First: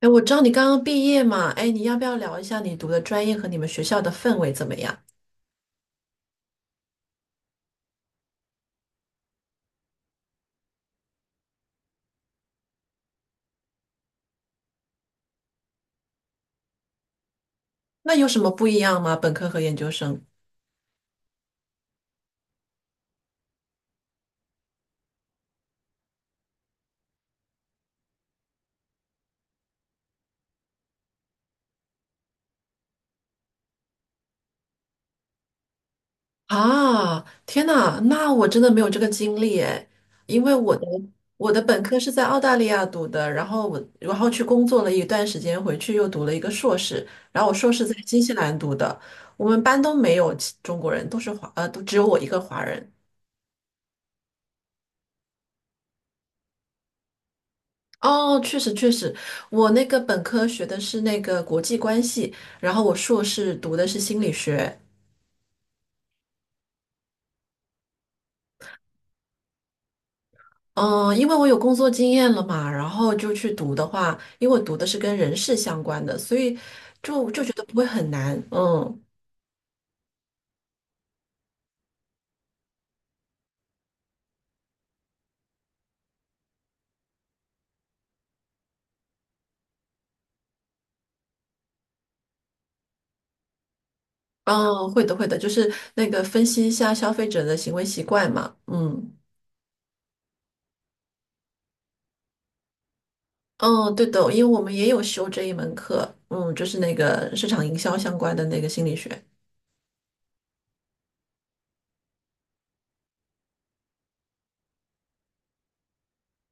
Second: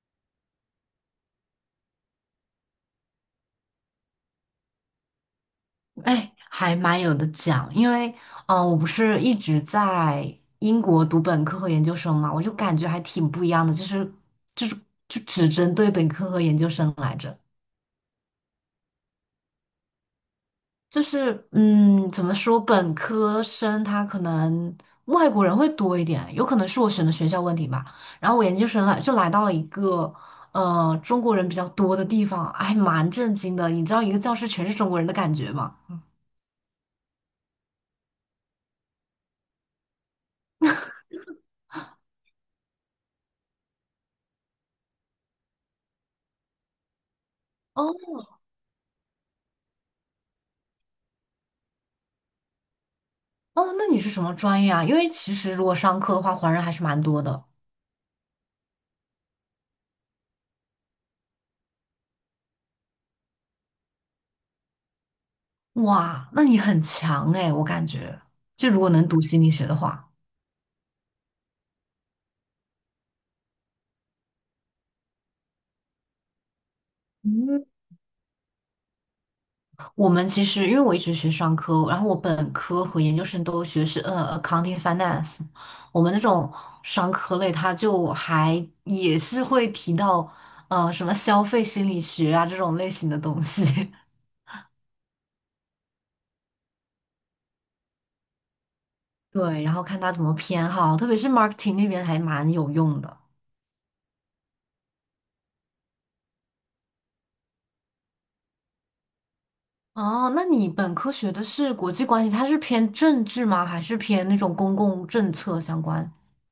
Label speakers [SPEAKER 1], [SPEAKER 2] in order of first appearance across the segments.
[SPEAKER 1] 哎，我知道你刚刚毕业嘛。哎，你要不要聊一下你读的专业和你们学校的氛围怎么样？
[SPEAKER 2] 哎，还蛮有的讲，因为我不是一直在英国读本科和研究生嘛，我就感觉还挺不一样的，就是就只针对本科和研究生来着，
[SPEAKER 1] 那有什么不一样吗？本科和研究生？
[SPEAKER 2] 就是怎么说，本科生他可能外国人会多一点，有可能是我选的学校问题吧，然后我研究生来就来到了一个中国人比较多的地方，还蛮震惊的。你知道一个教室全是中国人的感觉吗？
[SPEAKER 1] 啊，天呐，那我真的没有这个经历诶，因为我的本科是在澳大利亚读的，然后我去工作了一段时间，回去又读了一个硕士，然后我硕士在
[SPEAKER 2] 哦。
[SPEAKER 1] 新西兰读的。我们班都没有其中国人，都是华，都只有我一个华人。
[SPEAKER 2] 哦，那你是什么专业啊？因为其实如果商科的话，华人还是蛮多的。
[SPEAKER 1] 哦，确实确实。我那个本科学的是那个国际关系，然后我硕士读的是心理学。
[SPEAKER 2] 哇，那你很强哎，我感觉，就如果能读心理学的话。
[SPEAKER 1] 嗯，因为我有工作经验了嘛，然后就去读的话，因为我读的是跟人事相关的，所以就觉得
[SPEAKER 2] 嗯，
[SPEAKER 1] 不会很难。嗯。
[SPEAKER 2] 我们其实因为我一直学商科，然后我本科和研究生都学是accounting finance，我们那种商科类，它就还也是会提到什么消费心理学啊这种类型的东西。
[SPEAKER 1] 哦，会的会的，就是那个分析一下消费者的行为习惯嘛。嗯。
[SPEAKER 2] 对，然后看他怎么偏好，特别是 marketing 那边还蛮有用的。
[SPEAKER 1] 嗯，对的，因为我们也有修这一门课，嗯，就是那个市场营销相关的那个心理学。
[SPEAKER 2] 哦，那你本科学的是国际关系，它是偏政治吗？还是偏那种公共政策相关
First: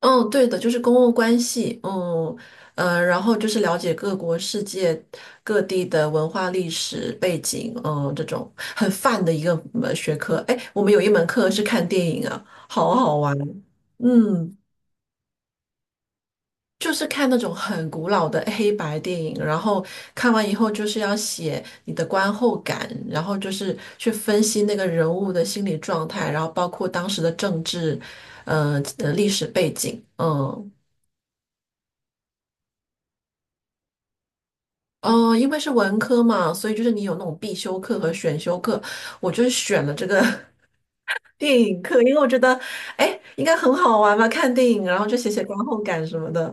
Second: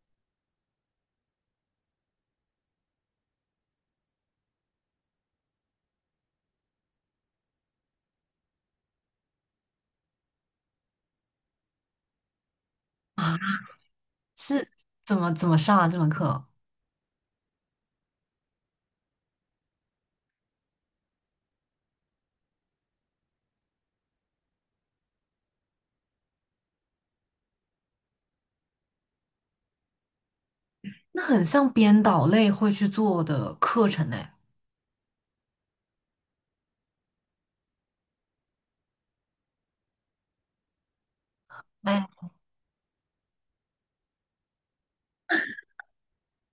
[SPEAKER 1] 嗯，对的，就是公共关系，嗯，然后就是了解各国世界各地的文化历史背景，嗯，这种很泛的一个学科。哎，我们有一门课是看电影啊，好好玩。
[SPEAKER 2] 啊？
[SPEAKER 1] 嗯，
[SPEAKER 2] 是怎么上啊这门课？
[SPEAKER 1] 就是看那种很古老的黑白电影，然后看完以后就是要写你的观后感，然后就是去分析那个人物的心理状态，然后包括当时的政治，历史背景，嗯。
[SPEAKER 2] 那很像编导类会去做的课程呢。
[SPEAKER 1] 嗯，因为是文科嘛，所以就是你有那种必修课和选修课，我就是选了这个 电影课。
[SPEAKER 2] 哎，
[SPEAKER 1] 因为我觉得，哎，应该很好玩吧，看电影，然后就写写观后感什么的，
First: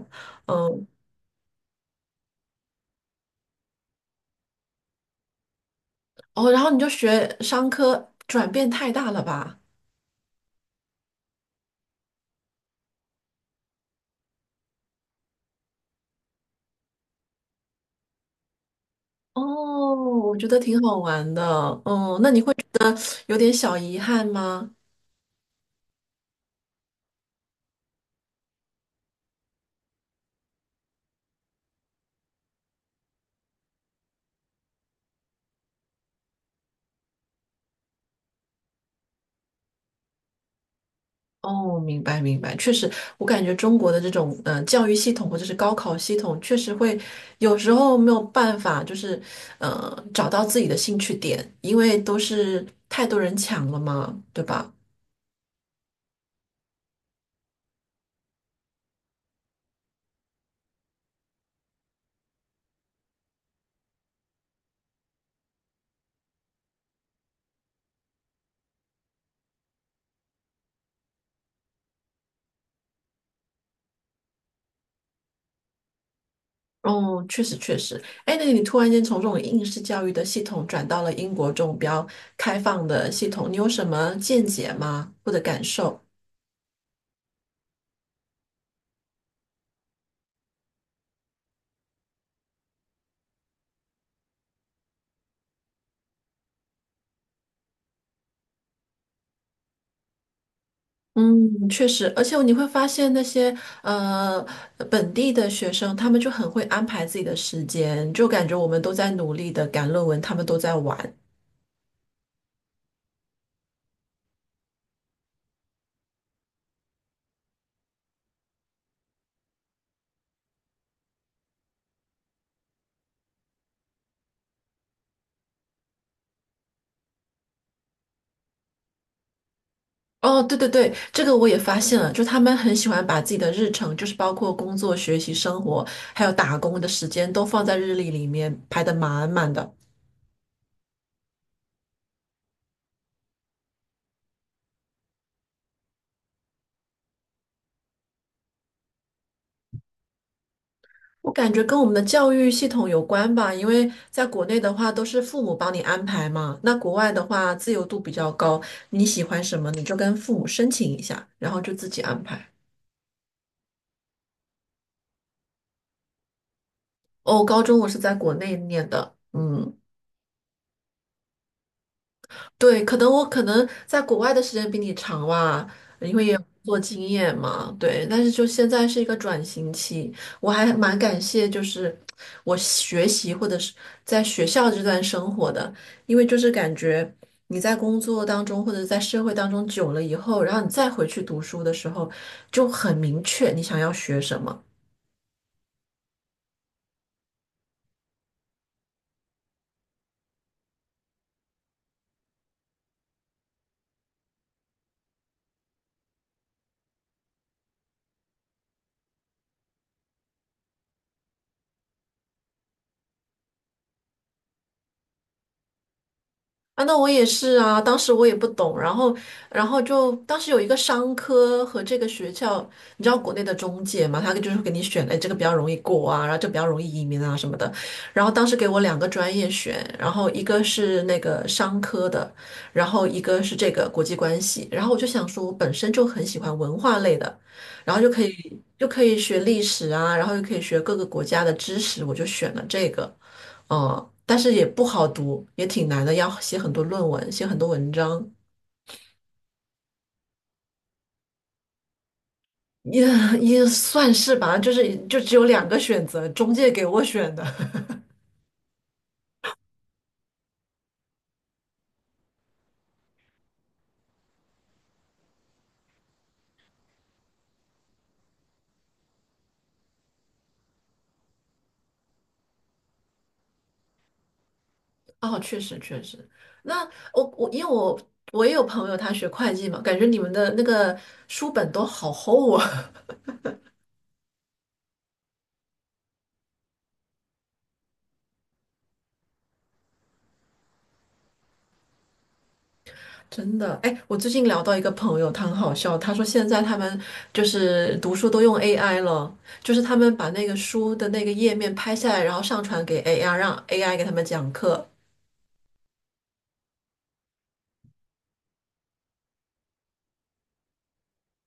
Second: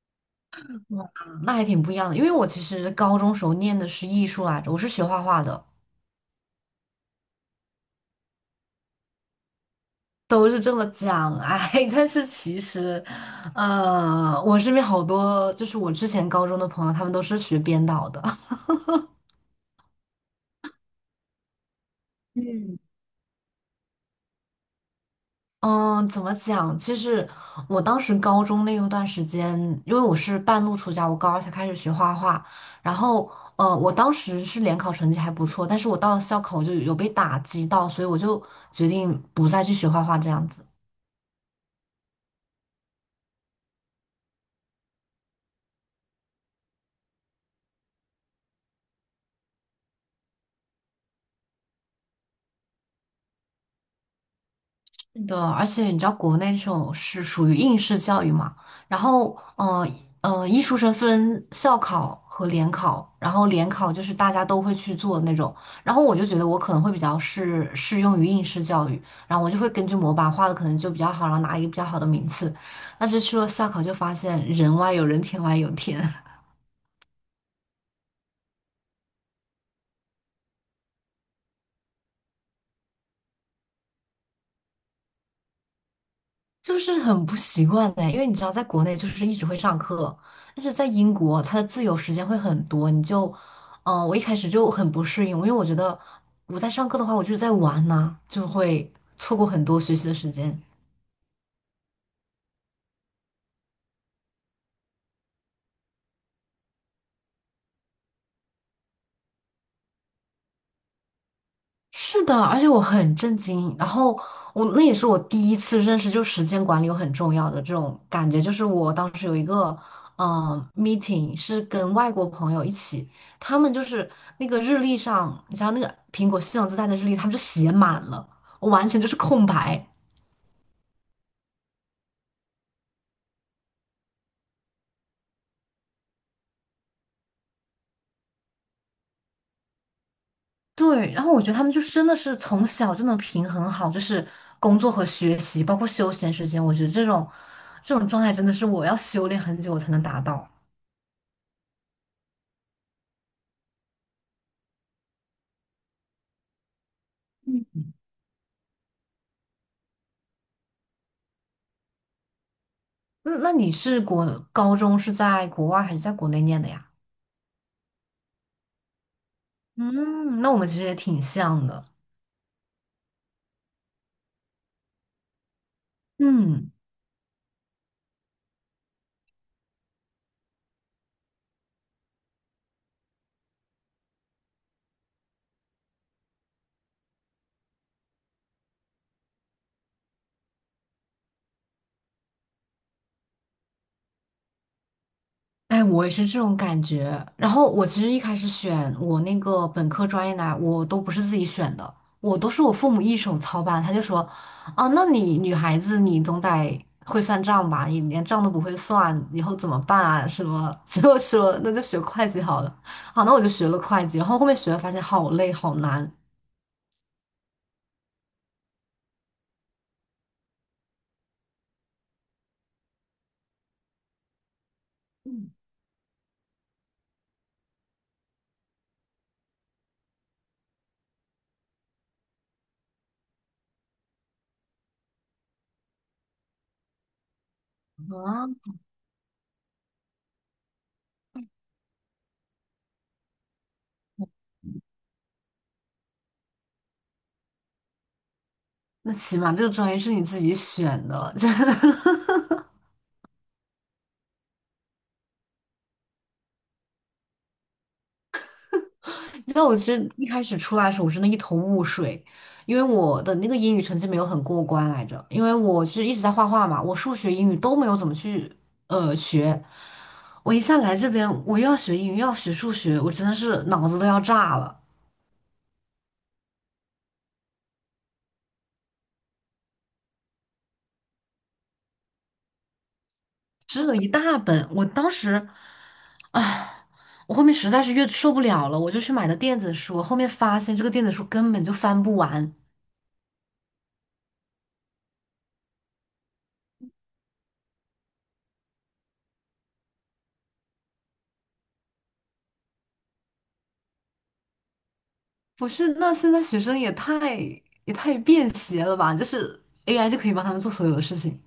[SPEAKER 1] 嗯。
[SPEAKER 2] 哇，那还挺不一样的。因为我其实高中时候念的是艺术来着，我是学画画的，
[SPEAKER 1] 哦，然后你就学商科，转变太大了吧？
[SPEAKER 2] 都是这么讲。哎，但是其实，我身边好多就是我之前高中的朋友，他们都是学编导的。
[SPEAKER 1] 哦，我觉得挺好玩的，嗯。那 你会
[SPEAKER 2] 嗯。
[SPEAKER 1] 有点小遗憾吗？
[SPEAKER 2] 嗯，怎么讲？其实我当时高中那一段时间，因为我是半路出家，我高二才开始学画画。然后，我当时是联考成绩还不错，但是我到了校考我就有被打击到，所以我就决定不再去学画画这样子。
[SPEAKER 1] 哦，明白明白，确实。我感觉中国的这种教育系统或者是高考系统，确实会有时候没有办法，就是找到自己的兴趣点，因为都是太多人抢了嘛，对吧？
[SPEAKER 2] 是的，而且你知道国内这种是属于应试教育嘛，然后，艺术生分校考和联考，然后联考就是大家都会去做的那种，然后我就觉得我可能会比较适用于应试教育，然后我就会根据模板画的可能就比较好，然后拿一个比较好的名次，但是去了校考就发现人外有人，天外有天。
[SPEAKER 1] 哦，确实确实。哎，那你突然间从这种应试教育的系统转到了英国这种比较开放的系统，你有什么见解吗？或者感受？
[SPEAKER 2] 就是很不习惯的，因为你知道，在国内就是一直会上课，但是在英国，它的自由时间会很多，你就，我一开始就很不适应，因为我觉得我在上课的话，我就是在玩呐，就会错过很多学习的时间。
[SPEAKER 1] 嗯，确实，而且你会发现那些呃本地的学生，他们就很会安排自己的时间，就感觉我们都在努力的赶论文，他们都在玩。
[SPEAKER 2] 是的，而且我很震惊。然后我那也是我第一次认识，就时间管理有很重要的这种感觉。就是我当时有一个meeting 是跟外国朋友一起，他们就是那个日历上，你知道那个苹果系统自带的日历，他们就写满了，我完全就是空白。
[SPEAKER 1] 哦，对对对，这个我也发现了，就他们很喜欢把自己的日程，就是包括工作、学习、生活，还有打工的时间，都放在日历里面排的满满的。
[SPEAKER 2] 对，然后我觉得他们就是真的是从小就能平衡好，就是工作和学习，包括休闲时间。我觉得这种状态真的是我要修炼很久我才能达到。
[SPEAKER 1] 我感觉跟我们的教育系统有关吧，因为在国内的话都是父母帮你安排嘛，那国外的话自由度比较高，你喜欢什么你就跟父母申请一下，然后就自己安排。
[SPEAKER 2] 那那你是国高中是在国外还是在国内念的呀？
[SPEAKER 1] 哦，高中我是在国内念的，嗯。
[SPEAKER 2] 嗯，那我们其实也挺像的。
[SPEAKER 1] 对，可能我可能在国外的时间比你长吧，因为也有工
[SPEAKER 2] 嗯，
[SPEAKER 1] 作经验嘛。对，但是就现在是一个转型期。我还蛮感谢，就是我学习或者是在学校这段生活的，因为就是感觉你在工作当中或者在社会当中久了以后，然后你再回去读书的时候，就很明确你想要学什么。
[SPEAKER 2] 哎，我也是这种感觉。然后我其实一开始选我那个本科专业呢，我都不是自己选的，我都是我父母一手操办。他就说，啊，那你女孩子你总得会算账吧？你连账都不会算，以后怎么办啊？什么？就说那就学会计好了。好，那我就学了会计，然后后面学了发现好累好难。
[SPEAKER 1] 啊，那我也是啊，当时我也不懂，然后，然后就当时有一个商科和这个学校，你知道国内的中介嘛，他就是给你选，哎，这个比
[SPEAKER 2] 嗯
[SPEAKER 1] 较容易过啊，然后就比较容易移民啊什么的。然后当时给我两个专业选，然后一个是那个商科的，然后一个是这个国际关系。然后我就想说，我本身就很喜欢文化类的，然后就可以
[SPEAKER 2] 啊，
[SPEAKER 1] 就可以学历史啊，然后又可以学各个国家的知识，我就选了这个。哦，但是也不好读，也挺难的，要写很多论文，写很多文章。
[SPEAKER 2] 那起码这个专业是你自己选的，真的。
[SPEAKER 1] 也也算是吧，就是就只有两个选择，中介给我选的。
[SPEAKER 2] 你知道我其实一开始出来的时候，我真的一头雾水，因为我的那个英语成绩没有很过关来着，因为我是一直在画画嘛，我数学、英语都没有怎么去学。我一下来这边，我又要学英语，又要学数学，我真的是脑子都要炸了，
[SPEAKER 1] 哦，确实确实。那我我因为我我也有朋友他学会计嘛，感觉你们的那个书本都好厚啊。
[SPEAKER 2] 吃了一大本。我当时，唉，我后面实在是越受不了了，我就去买了电子书，后面发现这个电子书根本就翻不完。
[SPEAKER 1] 真的。哎，我最近聊到一个朋友，他很好笑，他说现在他们就是读书都用 AI 了，就是他们把那个书的那个页面拍下来，然后上传给 AI，让 AI 给他们讲课。
[SPEAKER 2] 不是，那现在学生也太便携了吧？就是 AI 就可以帮他们做所有的事情。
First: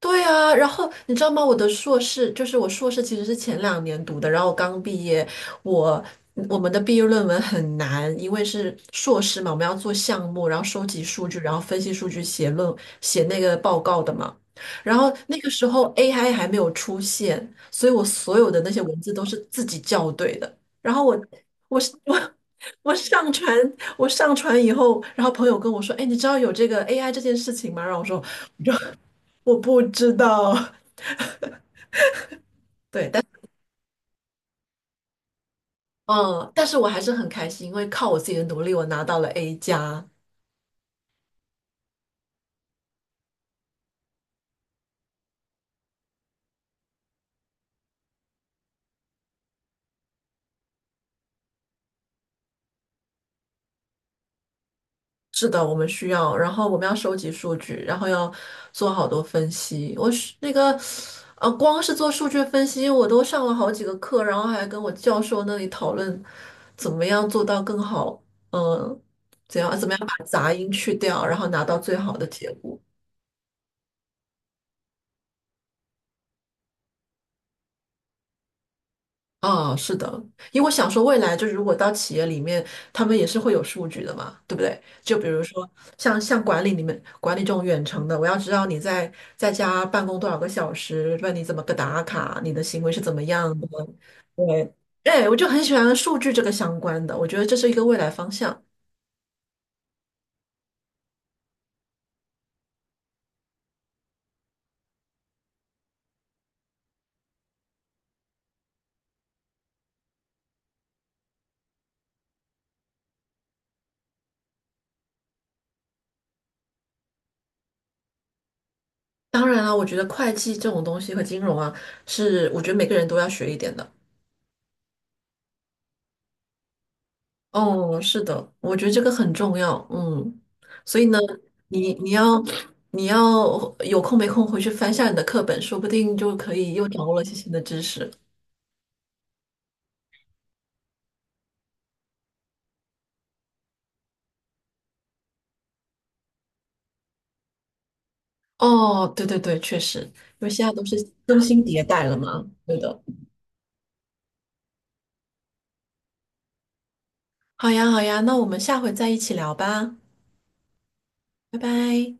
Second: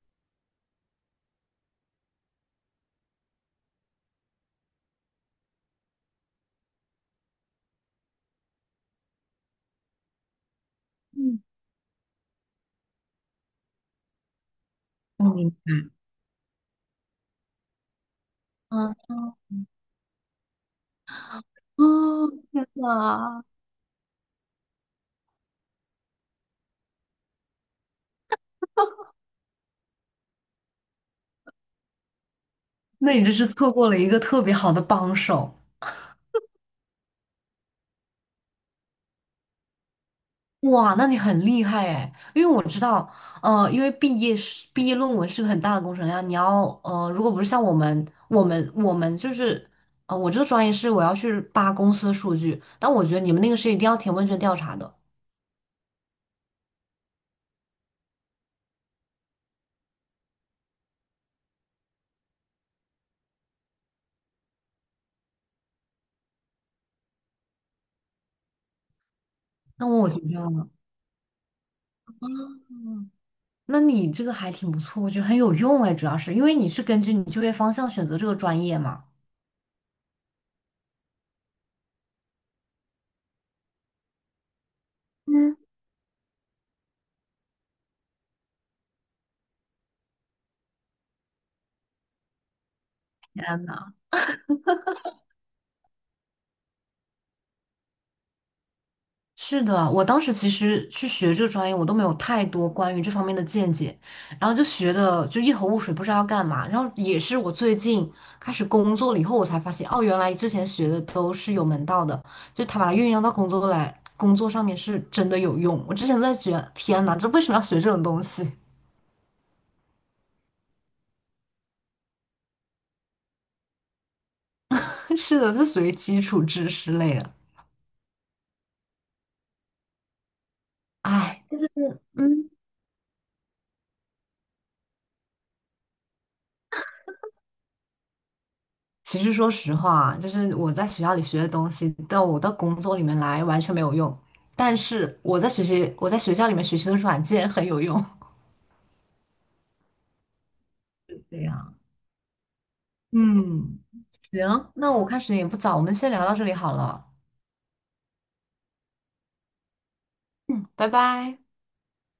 [SPEAKER 1] 对啊，然后你知道吗？我的硕士其实是前两年读的，然后我刚毕业。我我们的毕业论文很难，因为是硕士嘛，我们要做项目，然后收集数据，然后分析数据写那个报告的嘛。然后那个
[SPEAKER 2] 嗯，
[SPEAKER 1] 时候 AI 还没有出现，所以我所有的那些文字都是自己校对的。然后我
[SPEAKER 2] 嗯
[SPEAKER 1] 我上
[SPEAKER 2] 啊，
[SPEAKER 1] 传我上传以后，然后朋友跟我说：“哎，你知道有这个 AI 这件事情吗？”然后我说，我不知道。对，
[SPEAKER 2] 那
[SPEAKER 1] 但
[SPEAKER 2] 你这是错过了一个特别好的帮手。
[SPEAKER 1] 嗯，但是我还是很开心，因为靠我自己的努力，我拿到了 A 加。
[SPEAKER 2] 哇，那你很厉害哎，因为我知道，因为毕业论文是个很大的工程量，你要如果不是像我们就是，我这个专业是我要去扒公司的数据，但我觉得你们那个是一定要填问卷调查的，
[SPEAKER 1] 是的，我们需要，然后我们要收集数据，然后要做好多分析。我是那个，呃，光是做数据分析，我都上了好几个课，然后还跟我教授那里讨论怎么样做到更好，嗯，怎样
[SPEAKER 2] 那
[SPEAKER 1] 怎么样
[SPEAKER 2] 我觉
[SPEAKER 1] 把杂音
[SPEAKER 2] 得。
[SPEAKER 1] 去掉，然后拿到最好的结果。
[SPEAKER 2] 那你这个还挺不错，我觉得很有用哎，主要是因为你是根据你就业方向选择这个专业嘛。
[SPEAKER 1] 啊，是的，因为我想说，未来就如果到企业里面，他们也是会有数据的嘛，对不对？就比如
[SPEAKER 2] 嗯，
[SPEAKER 1] 说像管理这种远程的，我要知道你在在家办公多少个小时，问你怎么个打卡，你的行为是怎么样
[SPEAKER 2] 天
[SPEAKER 1] 的。
[SPEAKER 2] 呐，
[SPEAKER 1] 对，哎，我就很喜欢数据这个相关的，我觉得这是一个未来方向。
[SPEAKER 2] 是的，我当时其实去学这个专业，我都没有太多关于这方面的见解，然后就学的就一头雾水，不知道要干嘛。然后也是我最近开始工作了以后，我才发现，哦，原来之前学的都是有门道的，就他把它运用到工作来，工作上面是真的有用。我之前在学，天呐，这为什么要学这种东西？
[SPEAKER 1] 当然了，我觉得会计这种东西和金融啊，是我觉得每个人都要学一点的。
[SPEAKER 2] 是的，它属于基础知识类的。
[SPEAKER 1] 哦，是的，我觉得这个很重要，嗯。所以呢，
[SPEAKER 2] 哎，
[SPEAKER 1] 你你要
[SPEAKER 2] 嗯。
[SPEAKER 1] 你要有空没空回去翻下你的课本，说不定就可以又掌握了一些新的知识。
[SPEAKER 2] 其实说实话，就是我在学校里学的东西，到我到工作里面来完全没有用。但是我在学习，我在学校里面学习的软件很有用。
[SPEAKER 1] 哦，对对对，确实，因为现在都是更
[SPEAKER 2] 对
[SPEAKER 1] 新
[SPEAKER 2] 呀，
[SPEAKER 1] 迭代了嘛，对的。
[SPEAKER 2] 嗯，行，那我看时间也不早，我们先聊到这里好了，
[SPEAKER 1] 好呀，好呀，那我们下回再一起聊吧。
[SPEAKER 2] 拜拜。
[SPEAKER 1] 拜拜。